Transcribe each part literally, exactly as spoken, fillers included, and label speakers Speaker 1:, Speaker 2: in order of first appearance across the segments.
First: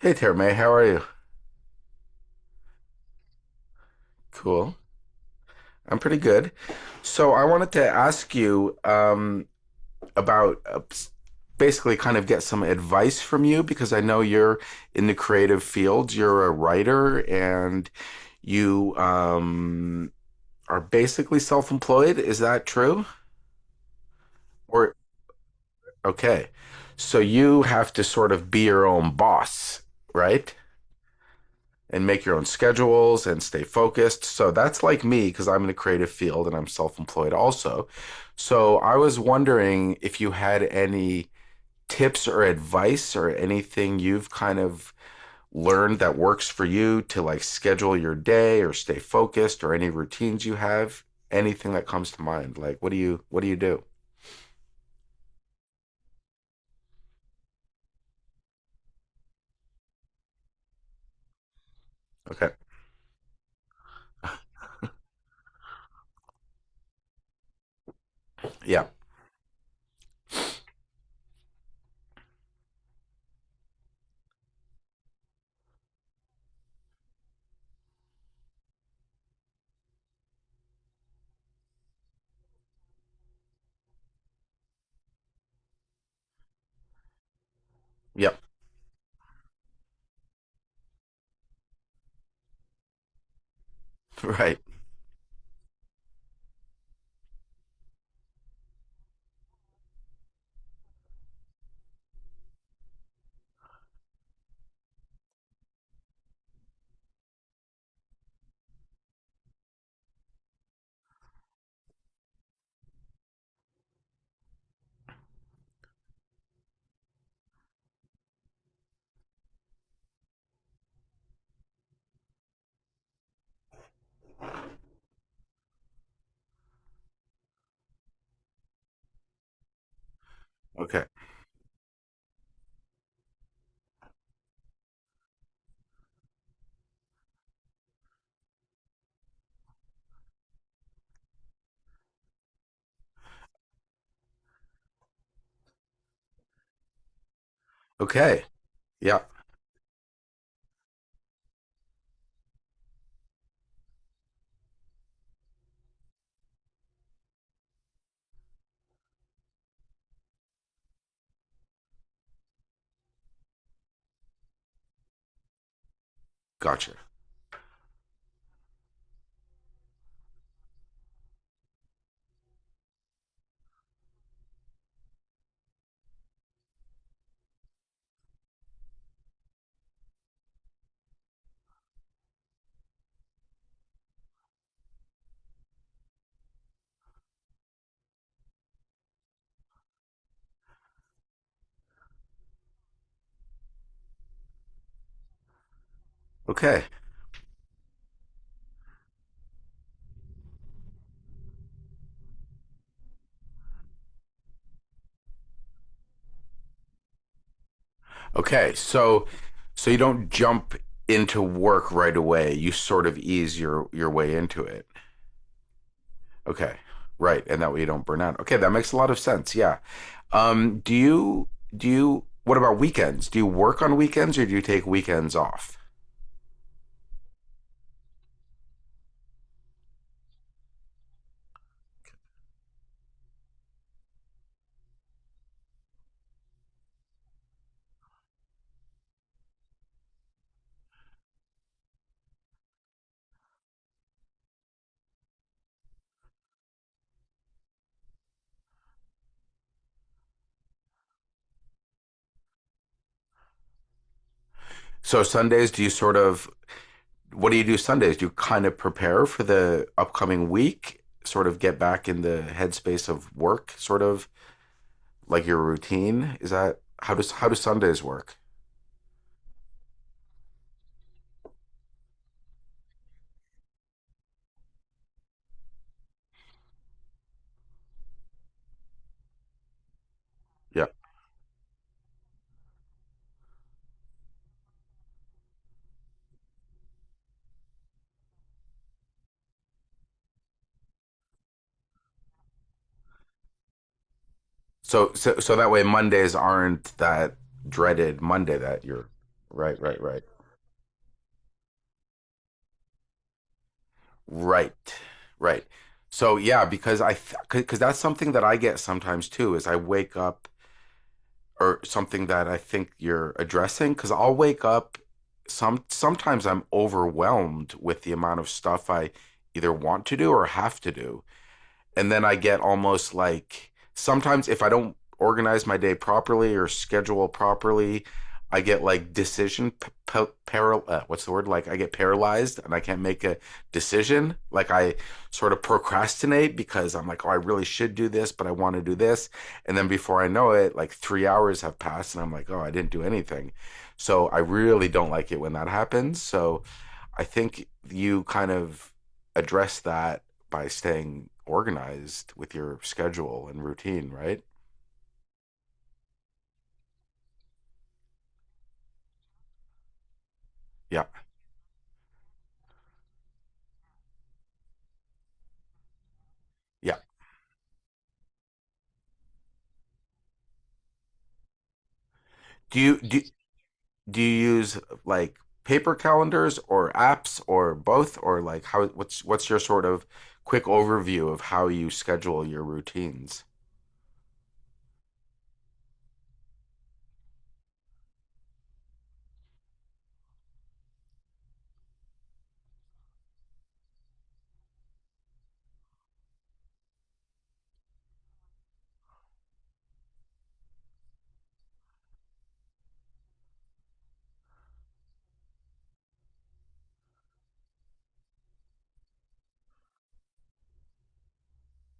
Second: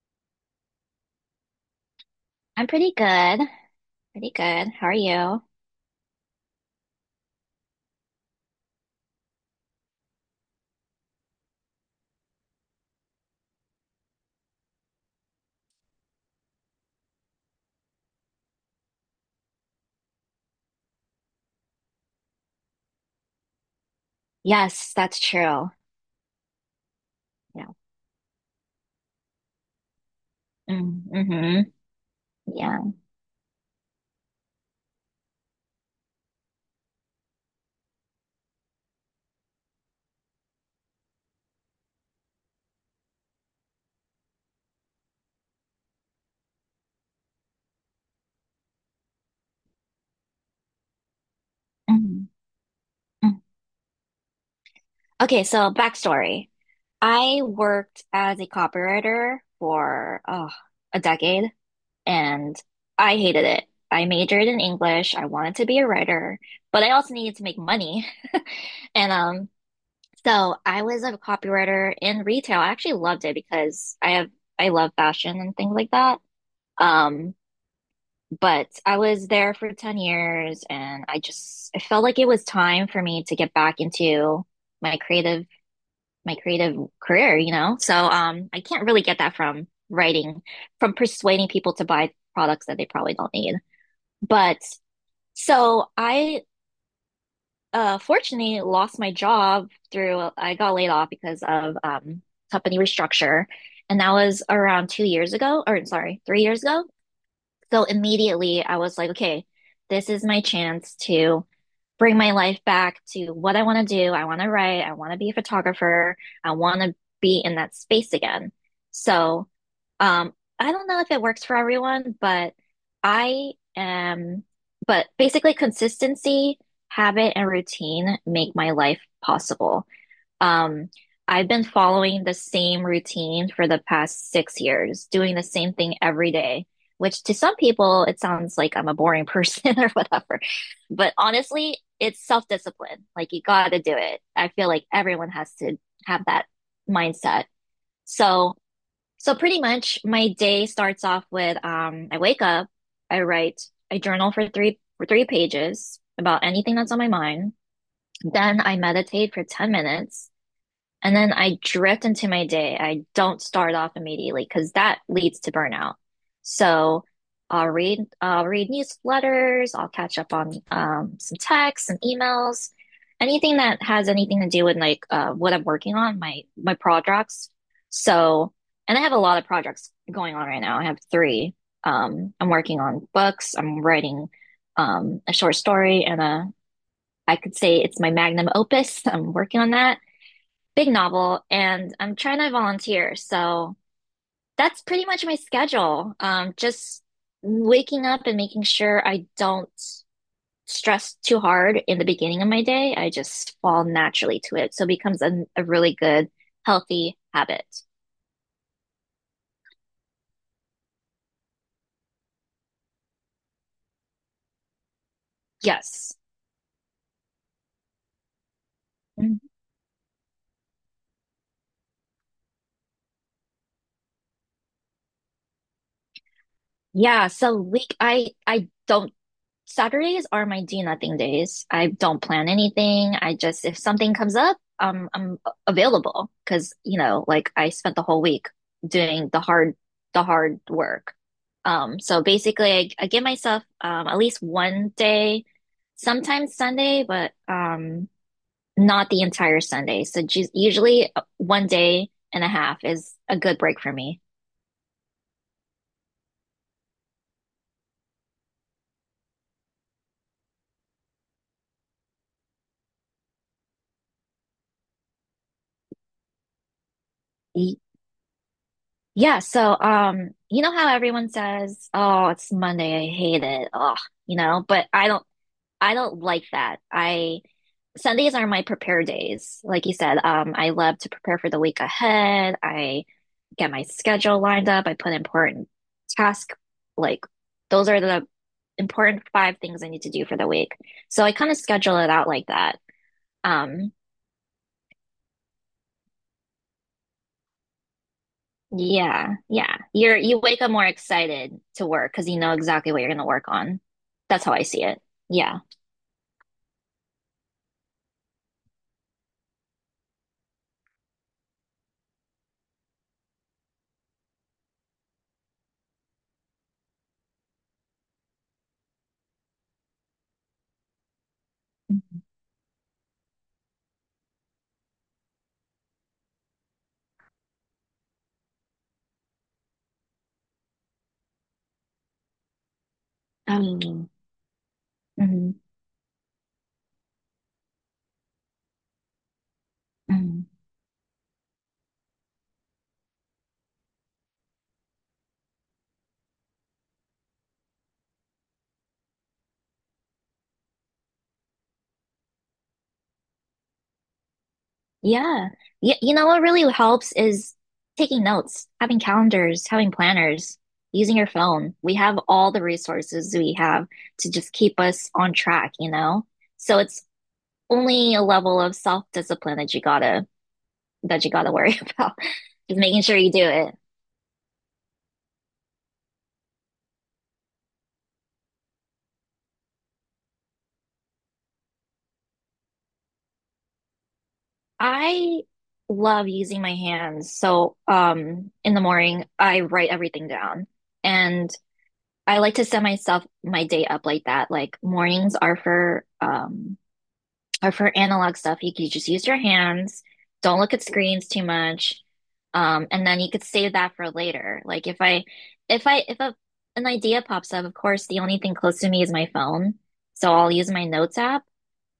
Speaker 1: Hey, Terme, how are you?
Speaker 2: I'm pretty good. Pretty good.
Speaker 1: Cool.
Speaker 2: How are you?
Speaker 1: I'm pretty good. So I wanted to ask you um, about uh, s- basically kind of get some advice from you because I know you're in the creative field. You're a writer and you um, are basically self-employed. Is that true?
Speaker 2: Yes,
Speaker 1: Or
Speaker 2: that's true.
Speaker 1: okay. So you
Speaker 2: Yeah.
Speaker 1: have to sort of be your own boss, right?
Speaker 2: Mm, hmm
Speaker 1: And make your own
Speaker 2: Yeah.
Speaker 1: schedules and stay focused. So that's like me because I'm in a creative field and I'm self employed also. So I was wondering if you had any tips or advice or anything you've kind of learned that works for you to like schedule your day or stay focused or any routines you have, anything that comes to
Speaker 2: Mhm.
Speaker 1: mind. Like what do you what
Speaker 2: Mm.
Speaker 1: do you do?
Speaker 2: Okay, so backstory. I worked as a copywriter for oh, a decade,
Speaker 1: Okay.
Speaker 2: and I hated it. I majored in English. I wanted to be a writer, but I also needed to make money.
Speaker 1: Yeah.
Speaker 2: And um, so I was a copywriter in retail. I actually loved it because I have I love fashion and things like that. Um, But I was there for ten years, and I just I felt like it was time for me to get back into my creative my creative career, you know? So
Speaker 1: Yep.
Speaker 2: um I can't really get that from writing, from persuading people to buy products that they probably don't need.
Speaker 1: Right.
Speaker 2: But so I uh Fortunately, lost my job through I got laid off because of um company restructure, and that was around two years ago. Or, sorry, three years ago. So immediately I was like, okay, this is my chance to bring my life back to what I want to do. I want to write. I want to be a photographer. I want to be in that space again. So, um, I don't know if it works for everyone, but I am, but basically consistency, habit, and routine make my life possible. Um,
Speaker 1: Okay.
Speaker 2: I've been following the same routine for the past six years, doing the same thing every day, which to some people, it sounds like I'm a boring person, or whatever. But honestly, it's self-discipline. Like, you gotta do it. I feel like everyone has to have that mindset.
Speaker 1: Okay.
Speaker 2: So,
Speaker 1: Yeah.
Speaker 2: so pretty much my day starts off with, um, I wake up, I write, I journal for three, for three pages about anything that's on my mind. Then I meditate for ten minutes. And then I drift into my day. I don't start off immediately because that leads to burnout.
Speaker 1: Gotcha.
Speaker 2: So I'll read I'll read newsletters, I'll catch up on um, some texts and emails, anything that has anything to do with like uh, what I'm working on, my my projects. So, and I have a lot of projects going on right now. I have three. Um, I'm working on books, I'm writing um, a short story, and a I could say it's my magnum opus. I'm working on that big novel, and I'm trying to volunteer. So that's pretty much my schedule. Um,
Speaker 1: Okay.
Speaker 2: just waking up and making sure I don't stress too hard in the beginning of my day. I just fall naturally to it. So it becomes a, a really good, healthy habit.
Speaker 1: Okay, so so you don't jump into work right away. You sort of ease your your way into it.
Speaker 2: Yes.
Speaker 1: Okay. Right, and that way you don't burn out. Okay, that makes a lot of
Speaker 2: Mhm.
Speaker 1: sense. Yeah. Um do you do you what about weekends? Do you work on weekends or do you take weekends off?
Speaker 2: Yeah. So week, I, I don't Saturdays are my do nothing days. I don't plan anything. I just, if something comes up, um, I'm available because, you know, like, I spent the whole week doing the hard, the hard work. Um, so basically I, I give myself, um, at least one day, sometimes Sunday, but, um, not the entire Sunday. So ju- usually uh, one day and a half is a good break for me.
Speaker 1: So Sundays, do you sort of, what do you do Sundays? Do you kind of prepare for the upcoming week? Sort of get back in the headspace of work, sort of like your routine. Is that, how does, how do Sundays work?
Speaker 2: Yeah, so um, you know how everyone says, "Oh, it's Monday, I hate it." Oh, you know, but I don't I don't like that. I Sundays are my prepare days. Like you said, um, I
Speaker 1: Yeah.
Speaker 2: love to prepare for the week ahead. I get my schedule lined up. I put important task like Those are the important five things I need to do for the week. So I kind of schedule it out like that. Um,
Speaker 1: So so so that way Mondays aren't that dreaded Monday that you're,
Speaker 2: Yeah, yeah.
Speaker 1: right right
Speaker 2: You're
Speaker 1: right
Speaker 2: you wake up more excited to work because you know exactly what you're going to work on. That's how I
Speaker 1: right
Speaker 2: see it. Yeah.
Speaker 1: right. So yeah, because I, because that's something that I get sometimes too. Is I wake up, or something that I think you're addressing, because I'll wake up some sometimes I'm overwhelmed with the amount of stuff I either want to do or have to do, and then I get almost like, sometimes if I don't organize my day properly or schedule properly, I get like decision p- p- paral- uh, what's the word, like I get paralyzed and I can't make a
Speaker 2: Um,
Speaker 1: decision. Like I sort
Speaker 2: mhm,
Speaker 1: of procrastinate because I'm like, oh, I really should do this, but I want to do this, and then before I
Speaker 2: mhm.
Speaker 1: know it, like three hours have passed, and I'm like, oh, I didn't do anything. So I really don't like it when that happens. So I think you kind of address that by staying organized with your schedule and routine, right?
Speaker 2: Yeah. Y You know what really helps is taking notes, having calendars, having planners,
Speaker 1: Yeah.
Speaker 2: using your phone. We have all the resources we have to just keep us on track, you know? So
Speaker 1: Yeah.
Speaker 2: it's only a level of self-discipline that you gotta that you gotta worry about.
Speaker 1: Do
Speaker 2: Just
Speaker 1: you
Speaker 2: making sure
Speaker 1: do
Speaker 2: you do it.
Speaker 1: do you use like paper calendars or apps or both, or like how, what's what's your sort of quick overview of how you schedule your routines?
Speaker 2: I love using my hands. So, um, in the morning, I write everything down. And I like to set myself my day up like that. Like, mornings are for um are for analog stuff. You can just use your hands. Don't look at screens too much. Um, and then you could save that for later. Like, if I if I if a an idea pops up, of course, the only thing close to me is my phone. So I'll use my notes app,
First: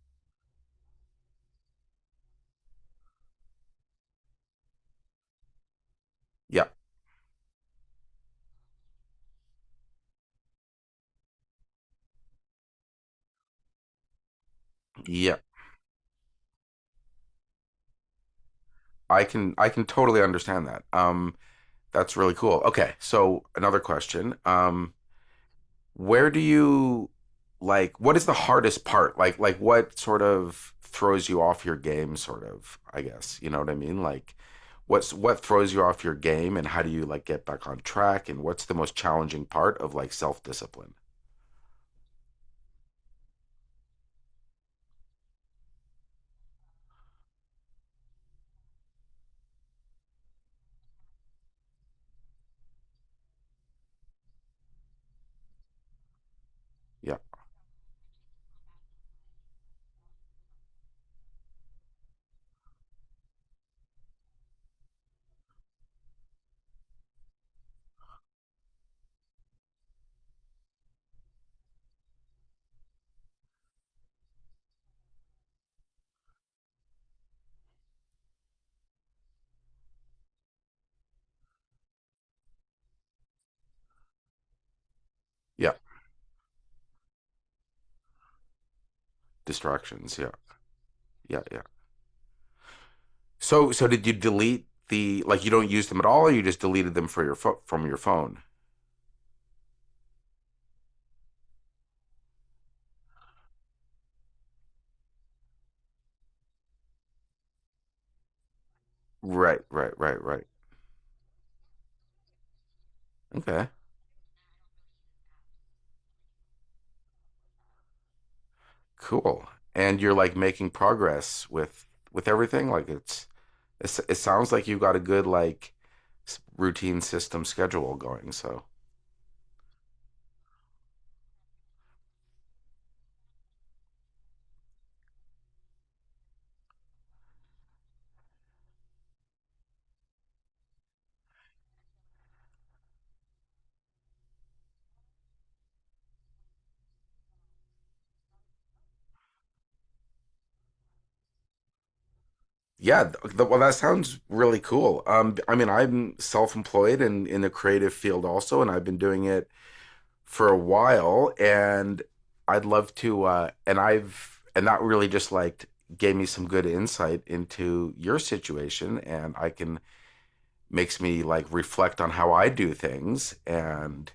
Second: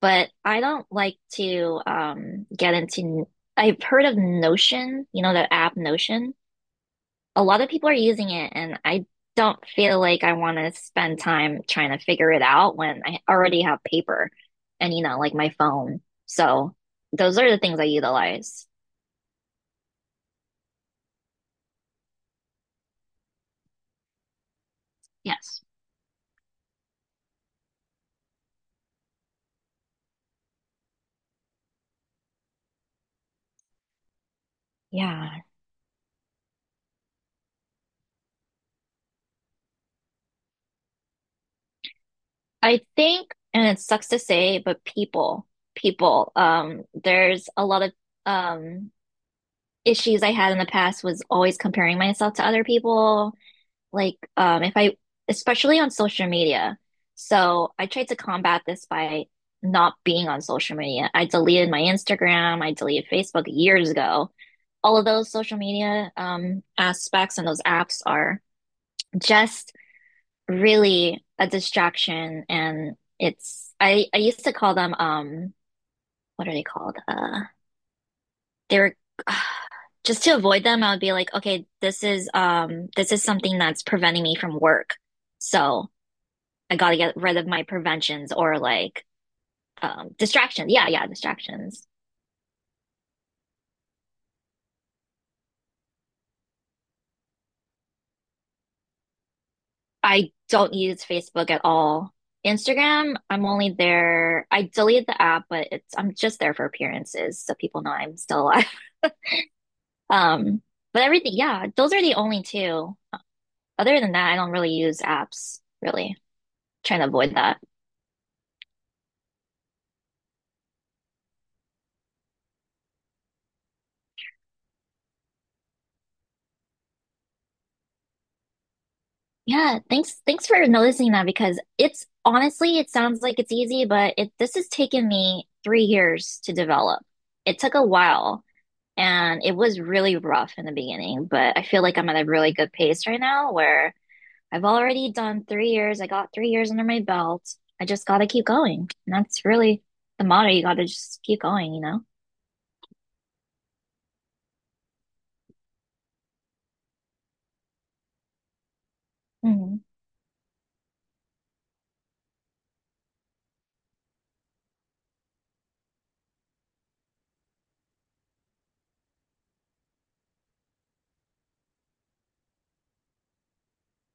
Speaker 2: but I don't like to um, get into. I've heard of Notion, you know, the app Notion.
Speaker 1: Yeah.
Speaker 2: A lot of people are using it, and I don't feel like I want to spend time trying to figure it out when I already have paper and, you know, like,
Speaker 1: Yeah.
Speaker 2: my phone. So those are the things I utilize.
Speaker 1: I can I can totally understand that. Um that's really cool. Okay, so another question. Um
Speaker 2: Yes.
Speaker 1: where do you, like what is the hardest part? Like like what sort of throws you off your game sort of, I guess. You know what I mean? Like what's, what
Speaker 2: Yeah.
Speaker 1: throws you off your game and how do you like get back on track, and what's the most challenging part of like self-discipline?
Speaker 2: I think, and it sucks to say, but people, people, um, there's a lot of um issues I had in the past was always comparing myself to other people, like, um if I especially on social media.
Speaker 1: Yeah.
Speaker 2: So I tried to combat this by not being on social media. I deleted my Instagram, I deleted Facebook years ago. All of those social media um aspects and those apps are just really a distraction, and it's I I used to call them um what are they called? Uh they were uh, just to avoid them, I would be like, okay, this is um this is something that's preventing me from work.
Speaker 1: Yeah.
Speaker 2: So I got to get rid of my preventions, or like, um,
Speaker 1: Distractions. Yeah.
Speaker 2: distractions. Yeah, yeah,
Speaker 1: Yeah, yeah.
Speaker 2: distractions.
Speaker 1: So so did you delete the, like you don't use them at all, or you just deleted them for your fo- from your phone?
Speaker 2: I don't use Facebook at all. Instagram, I'm only there. I deleted the app, but it's I'm just there for appearances so people know I'm still alive.
Speaker 1: Right, right, right, right.
Speaker 2: Um, but everything, yeah, those are the only two.
Speaker 1: Okay.
Speaker 2: Other than that, I don't really use apps, really. Trying to avoid that.
Speaker 1: Cool. And you're like making progress with with everything, like it's, It, it sounds like you've got a good like routine system schedule going. So
Speaker 2: Yeah, thanks thanks for noticing that, because it's honestly, it sounds like it's easy, but it this has taken me three years to develop. It took a while. And it was really rough in the beginning, but I feel like I'm at a really good pace right now where I've already done three years. I got three years under my belt. I just got to keep going. And that's really the motto. You got to just keep going, you know?
Speaker 1: yeah, th- well that sounds really cool. Um, I mean, I'm self-employed and in the creative field also, and I've been doing it
Speaker 2: Hmm
Speaker 1: for a while, and I'd love to. Uh, and I've and that really just like gave me some good insight into your situation, and I can, makes me like reflect on how I do things, and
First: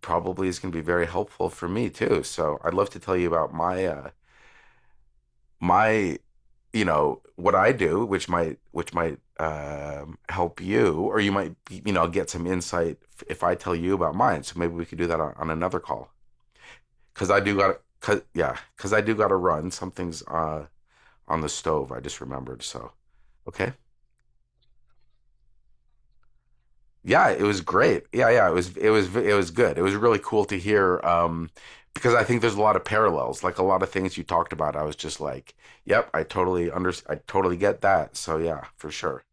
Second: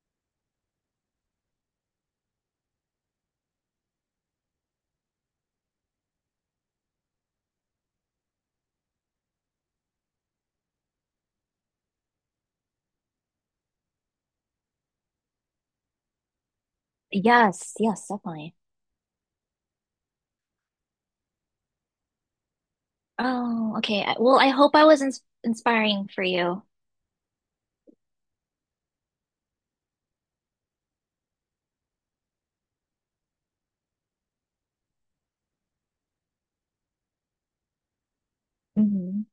Speaker 1: probably is going to be very helpful for me too. So I'd love to tell you about my uh, my you know what I do, which might which might um, help you, or you might you know get some insight if I tell you about mine. So maybe we could do that on, on another call because I do
Speaker 2: Yes,
Speaker 1: got,
Speaker 2: yes,
Speaker 1: cause
Speaker 2: definitely.
Speaker 1: yeah because I do got to run. Something's uh, on the stove. I just remembered. So okay.
Speaker 2: Oh, okay. I- Well, I hope I was ins inspiring for you.
Speaker 1: Yeah, it was great. Yeah, yeah, it was it was it was good. It was really cool to hear um, because I think there's a lot of parallels. Like a lot of things you talked about, I was just like, "Yep, I totally under I totally get that." So yeah, for sure.
Speaker 2: Hmm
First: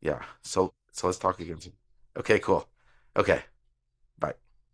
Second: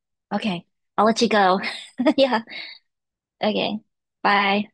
Speaker 1: Yeah.
Speaker 2: Okay.
Speaker 1: So so
Speaker 2: I'll
Speaker 1: let's
Speaker 2: let you
Speaker 1: talk again
Speaker 2: go.
Speaker 1: soon. Okay,
Speaker 2: Yeah.
Speaker 1: cool. Okay,
Speaker 2: Okay.
Speaker 1: bye.
Speaker 2: Bye.